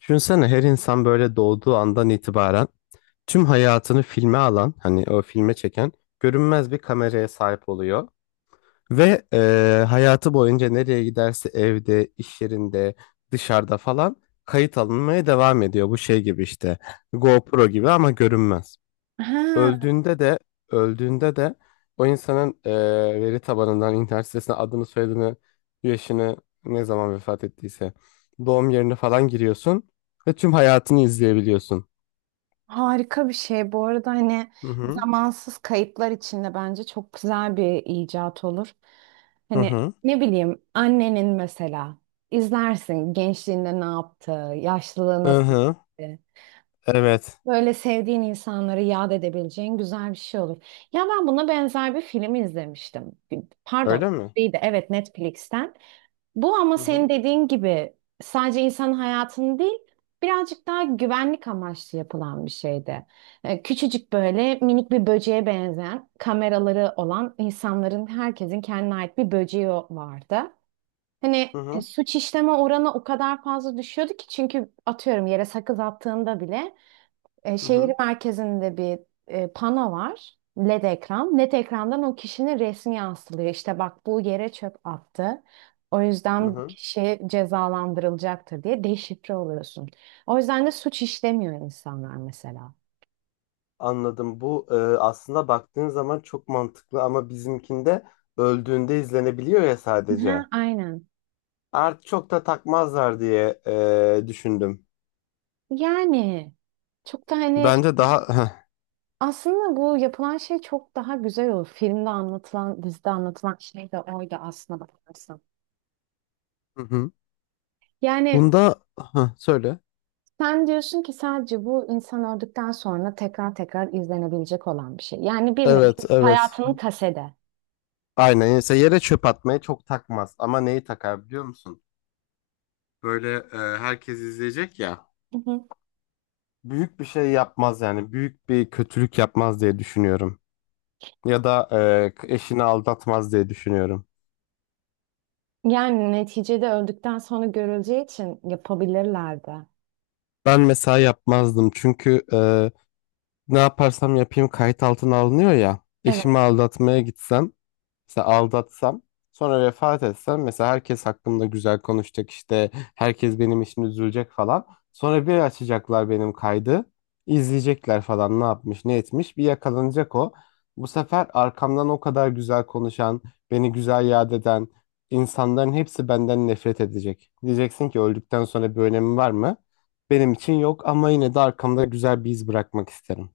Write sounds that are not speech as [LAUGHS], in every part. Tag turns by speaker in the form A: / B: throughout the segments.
A: Düşünsene her insan böyle doğduğu andan itibaren tüm hayatını filme alan, hani o filme çeken görünmez bir kameraya sahip oluyor. Ve hayatı boyunca nereye giderse evde, iş yerinde, dışarıda falan kayıt alınmaya devam ediyor. Bu şey gibi işte GoPro gibi ama görünmez.
B: Ha,
A: Öldüğünde de öldüğünde de o insanın veri tabanından internet sitesine adını, soyadını, yaşını ne zaman vefat ettiyse doğum yerini falan giriyorsun ve tüm hayatını izleyebiliyorsun.
B: harika bir şey. Bu arada hani
A: Hı hı.
B: zamansız kayıtlar içinde bence çok güzel bir icat olur.
A: Hı
B: Hani
A: hı.
B: ne bileyim annenin mesela izlersin gençliğinde ne yaptı, yaşlılığı
A: Hı
B: nasıl
A: hı.
B: geçti.
A: Evet.
B: Böyle sevdiğin insanları yad edebileceğin güzel bir şey olur. Ya ben buna benzer bir film izlemiştim. Pardon,
A: Öyle mi?
B: değil de evet Netflix'ten. Bu ama
A: Hı
B: senin
A: hı.
B: dediğin gibi sadece insanın hayatını değil, birazcık daha güvenlik amaçlı yapılan bir şeydi. Küçücük böyle minik bir böceğe benzeyen kameraları olan insanların herkesin kendine ait bir böceği vardı. Hani
A: Hı hı.
B: suç işleme oranı o kadar fazla düşüyordu ki çünkü atıyorum yere sakız attığında bile
A: Hı
B: şehir
A: hı.
B: merkezinde bir pano var. LED ekran. LED ekrandan o kişinin resmi yansılıyor. İşte bak bu yere çöp attı. O
A: Hı
B: yüzden bu
A: hı.
B: kişi cezalandırılacaktır diye deşifre oluyorsun. O yüzden de suç işlemiyor insanlar mesela.
A: Anladım. Bu aslında baktığın zaman çok mantıklı ama bizimkinde öldüğünde izlenebiliyor ya
B: Ha,
A: sadece.
B: aynen.
A: Artık çok da takmazlar diye düşündüm.
B: Yani çok da hani
A: Bence daha [LAUGHS]
B: aslında bu yapılan şey çok daha güzel olur. Filmde anlatılan, dizide anlatılan şey de oydu aslında bakarsan.
A: Hı hı.
B: Yani
A: Bunda Hah, söyle.
B: sen diyorsun ki sadece bu insan öldükten sonra tekrar tekrar izlenebilecek olan bir şey. Yani bir nevi
A: Evet, evet.
B: hayatının kasede.
A: Aynen. Mesela yere çöp atmayı çok takmaz. Ama neyi takar biliyor musun? Böyle herkes izleyecek ya.
B: Hı hı.
A: Büyük bir şey yapmaz yani. Büyük bir kötülük yapmaz diye düşünüyorum. Ya da eşini aldatmaz diye düşünüyorum.
B: Yani neticede öldükten sonra görüleceği için yapabilirlerdi.
A: Ben mesela yapmazdım. Çünkü ne yaparsam yapayım kayıt altına alınıyor ya. Eşimi aldatmaya gitsem, mesela aldatsam sonra vefat etsem mesela herkes hakkımda güzel konuşacak, işte herkes benim için üzülecek falan. Sonra bir açacaklar benim kaydı, izleyecekler falan, ne yapmış ne etmiş bir yakalanacak o. Bu sefer arkamdan o kadar güzel konuşan, beni güzel yad eden insanların hepsi benden nefret edecek. Diyeceksin ki öldükten sonra bir önemi var mı? Benim için yok ama yine de arkamda güzel bir iz bırakmak isterim.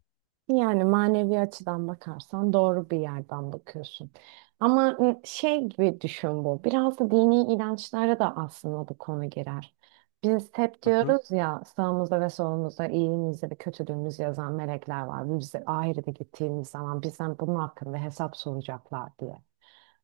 B: Yani manevi açıdan bakarsan doğru bir yerden bakıyorsun. Ama şey gibi düşün bu. Biraz da dini inançlara da aslında bu konu girer. Biz hep
A: Hı hı,
B: diyoruz ya sağımızda ve solumuzda iyiliğimizi ve kötülüğümüzü yazan melekler var. Biz de ahirete gittiğimiz zaman bizden bunun hakkında hesap soracaklar diye.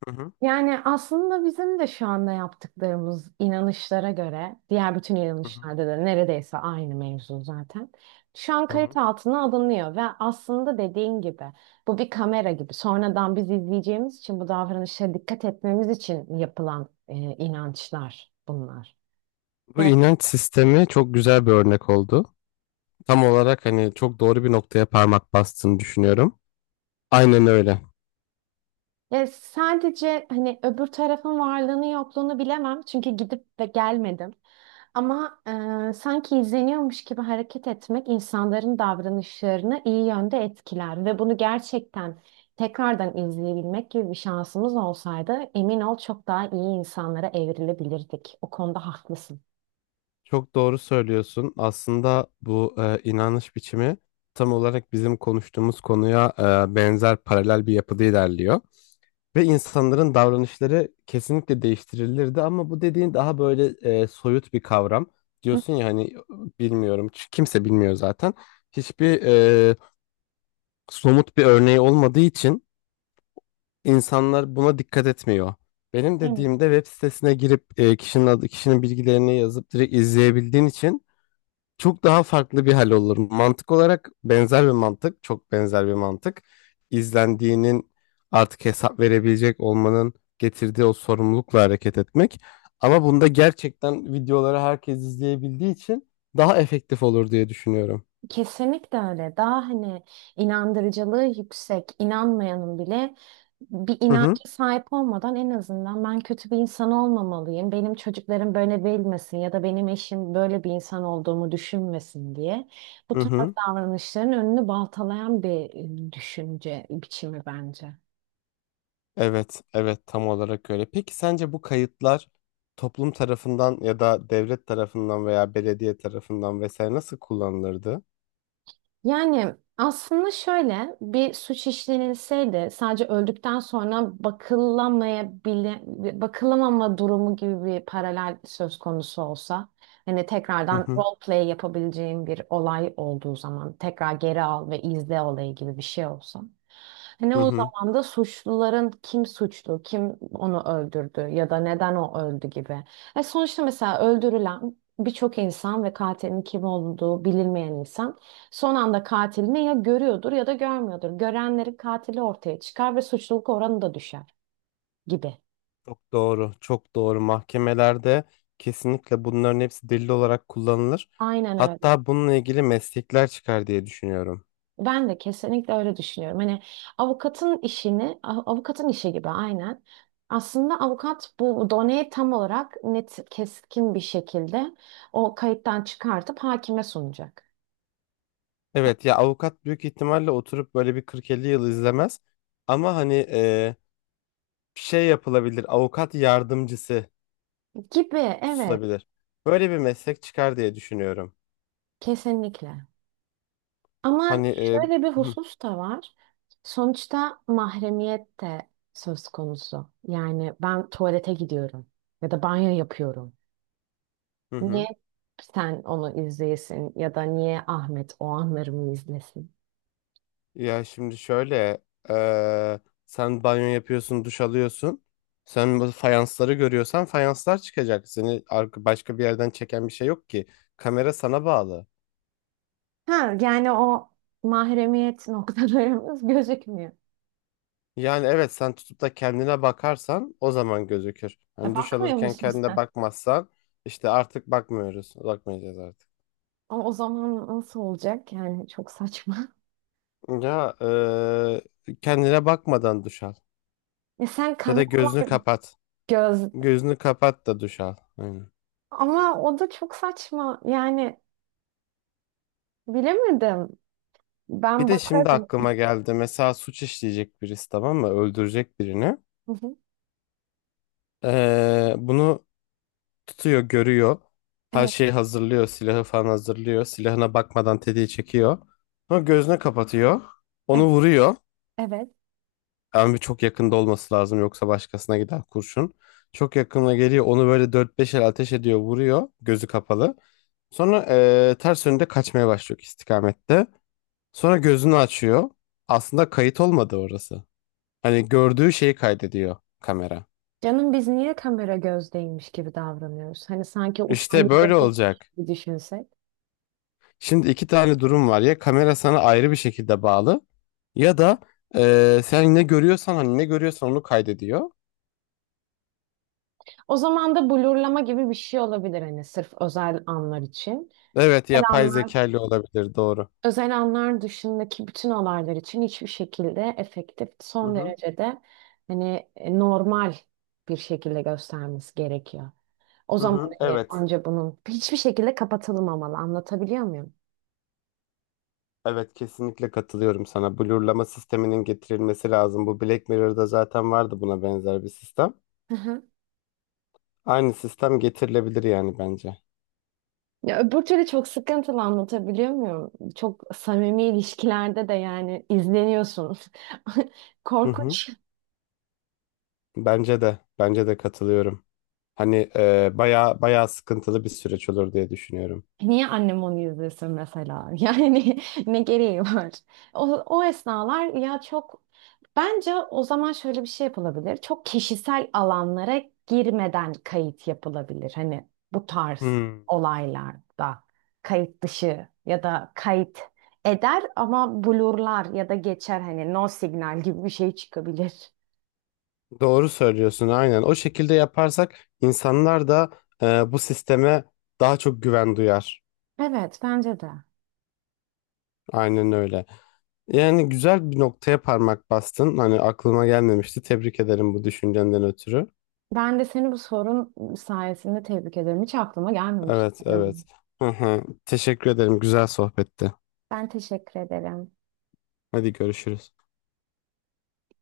A: hı hı,
B: Yani aslında bizim de şu anda yaptıklarımız inanışlara göre, diğer bütün
A: hı hı.
B: inanışlarda da neredeyse aynı mevzu zaten. Şu an kayıt altına alınıyor ve aslında dediğin gibi bu bir kamera gibi. Sonradan biz izleyeceğimiz için bu davranışlara dikkat etmemiz için yapılan inançlar bunlar.
A: Bu
B: Yani,
A: inanç sistemi çok güzel bir örnek oldu. Tam olarak hani çok doğru bir noktaya parmak bastığını düşünüyorum. Aynen öyle.
B: sadece hani öbür tarafın varlığını yokluğunu bilemem çünkü gidip ve gelmedim. Ama sanki izleniyormuş gibi hareket etmek insanların davranışlarını iyi yönde etkiler ve bunu gerçekten tekrardan izleyebilmek gibi bir şansımız olsaydı emin ol çok daha iyi insanlara evrilebilirdik. O konuda haklısın.
A: Çok doğru söylüyorsun. Aslında bu inanış biçimi tam olarak bizim konuştuğumuz konuya benzer paralel bir yapıda ilerliyor. Ve insanların davranışları kesinlikle değiştirilirdi ama bu dediğin daha böyle soyut bir kavram.
B: Hı,
A: Diyorsun ya hani bilmiyorum, kimse bilmiyor zaten. Hiçbir somut bir örneği olmadığı için İnsanlar buna dikkat etmiyor. Benim
B: aynen.
A: dediğimde web sitesine girip kişinin adı, kişinin bilgilerini yazıp direkt izleyebildiğin için çok daha farklı bir hal olur. Mantık olarak benzer bir mantık, çok benzer bir mantık. İzlendiğinin, artık hesap verebilecek olmanın getirdiği o sorumlulukla hareket etmek. Ama bunda gerçekten videoları herkes izleyebildiği için daha efektif olur diye düşünüyorum.
B: Kesinlikle öyle. Daha hani inandırıcılığı yüksek, inanmayanın bile bir
A: Hı
B: inanca
A: hı.
B: sahip olmadan en azından ben kötü bir insan olmamalıyım. Benim çocuklarım böyle bilmesin ya da benim eşim böyle bir insan olduğumu düşünmesin diye bu
A: Hı
B: tarz
A: hı.
B: davranışların önünü baltalayan bir düşünce biçimi bence.
A: Evet, evet, tam olarak öyle. Peki sence bu kayıtlar toplum tarafından ya da devlet tarafından veya belediye tarafından vesaire nasıl kullanılırdı?
B: Yani aslında şöyle bir suç işlenilseydi sadece öldükten sonra bakılamama durumu gibi bir paralel söz konusu olsa hani
A: Hı
B: tekrardan
A: hı,
B: role play yapabileceğim bir olay olduğu zaman tekrar geri al ve izle olayı gibi bir şey olsa hani
A: hı
B: o
A: hı.
B: zaman da suçluların kim suçlu, kim onu öldürdü ya da neden o öldü gibi. E sonuçta mesela öldürülen birçok insan ve katilin kim olduğu bilinmeyen insan son anda katilini ya görüyordur ya da görmüyordur. Görenlerin katili ortaya çıkar ve suçluluk oranı da düşer gibi.
A: Çok doğru, çok doğru. Mahkemelerde kesinlikle bunların hepsi delil olarak kullanılır.
B: Aynen öyle.
A: Hatta bununla ilgili meslekler çıkar diye düşünüyorum.
B: Ben de kesinlikle öyle düşünüyorum. Hani avukatın işi gibi aynen. Aslında avukat bu doneyi tam olarak net, keskin bir şekilde o kayıttan çıkartıp hakime sunacak.
A: Evet ya, avukat büyük ihtimalle oturup böyle bir 40-50 yıl izlemez. Ama hani bir şey yapılabilir. Avukat yardımcısı
B: Gibi, evet,
A: tutulabilir. Böyle bir meslek çıkar diye düşünüyorum.
B: kesinlikle. Ama
A: Hani
B: şöyle bir
A: hı,
B: husus da var. Sonuçta mahremiyet de söz konusu. Yani ben tuvalete gidiyorum ya da banyo yapıyorum.
A: hı
B: Niye
A: hı.
B: sen onu izleyesin ya da niye Ahmet o anlarımı izlesin?
A: Ya şimdi şöyle e, sen banyo yapıyorsun, duş alıyorsun. Sen bu fayansları görüyorsan fayanslar çıkacak. Seni başka bir yerden çeken bir şey yok ki. Kamera sana bağlı.
B: Ha, yani o mahremiyet noktalarımız [LAUGHS] gözükmüyor.
A: Yani evet, sen tutup da kendine bakarsan o zaman gözükür.
B: E,
A: Hani duş
B: bakmıyor
A: alırken
B: musun
A: kendine
B: sen?
A: bakmazsan, işte artık bakmıyoruz. Bakmayacağız artık.
B: O zaman nasıl olacak? Yani çok saçma. [LAUGHS]
A: Ya kendine bakmadan duş al.
B: E sen
A: Ya da gözünü
B: kameralar
A: kapat.
B: göz
A: Gözünü kapat da duş al. Aynen.
B: ama o da çok saçma. Yani bilemedim.
A: Bir
B: Ben
A: de şimdi
B: bakarım.
A: aklıma geldi. Mesela suç işleyecek birisi, tamam mı? Öldürecek birini.
B: Hı hı.
A: Bunu tutuyor, görüyor. Her
B: Evet,
A: şeyi hazırlıyor. Silahı falan hazırlıyor. Silahına bakmadan tetiği çekiyor. Sonra gözünü kapatıyor. Onu
B: evet,
A: vuruyor.
B: evet.
A: Ama çok yakında olması lazım, yoksa başkasına gider kurşun. Çok yakına geliyor, onu böyle dört beş el ateş ediyor, vuruyor gözü kapalı. Sonra ters yönde kaçmaya başlıyor istikamette. Sonra gözünü açıyor. Aslında kayıt olmadı orası. Hani gördüğü şeyi kaydediyor kamera.
B: Canım biz niye kamera gözdeymiş gibi davranıyoruz? Hani sanki uçan
A: İşte
B: bir
A: böyle
B: böcek
A: olacak.
B: gibi düşünsek.
A: Şimdi iki tane durum var. Ya kamera sana ayrı bir şekilde bağlı, ya da sen ne görüyorsan, hani ne görüyorsan onu kaydediyor.
B: O zaman da blurlama gibi bir şey olabilir hani sırf özel anlar için.
A: Evet,
B: Özel
A: yapay
B: anlar,
A: zekalı olabilir, doğru.
B: özel anlar dışındaki bütün olaylar için hiçbir şekilde efektif,
A: Hı
B: son
A: hı.
B: derecede hani normal bir şekilde göstermesi gerekiyor. O
A: Hı
B: zaman
A: hı,
B: hani
A: evet.
B: anca bunun hiçbir şekilde kapatılmamalı. Anlatabiliyor muyum?
A: Evet, kesinlikle katılıyorum sana. Blurlama sisteminin getirilmesi lazım. Bu Black Mirror'da zaten vardı, buna benzer bir sistem.
B: [LAUGHS]
A: Aynı sistem getirilebilir yani, bence.
B: Ya öbür türlü çok sıkıntılı anlatabiliyor muyum? Çok samimi ilişkilerde de yani izleniyorsun. [LAUGHS]
A: Hı hı.
B: Korkunç.
A: Bence de. Bence de katılıyorum. Hani bayağı bayağı sıkıntılı bir süreç olur diye düşünüyorum.
B: Niye annem onu izlesin mesela? [LAUGHS] Yani ne gereği var? O, o esnalar ya çok bence o zaman şöyle bir şey yapılabilir. Çok kişisel alanlara girmeden kayıt yapılabilir. Hani bu tarz
A: Hmm.
B: olaylarda kayıt dışı ya da kayıt eder ama blurlar ya da geçer hani no signal gibi bir şey çıkabilir.
A: Doğru söylüyorsun, aynen. O şekilde yaparsak insanlar da bu sisteme daha çok güven duyar.
B: Evet bence de.
A: Aynen öyle. Yani güzel bir noktaya parmak bastın. Hani aklıma gelmemişti. Tebrik ederim bu düşüncenden ötürü.
B: Ben de seni bu sorun sayesinde tebrik ederim. Hiç aklıma gelmemişti
A: Evet,
B: benim.
A: evet. Hı hı. Teşekkür ederim. Güzel sohbetti.
B: Ben teşekkür ederim.
A: Hadi görüşürüz.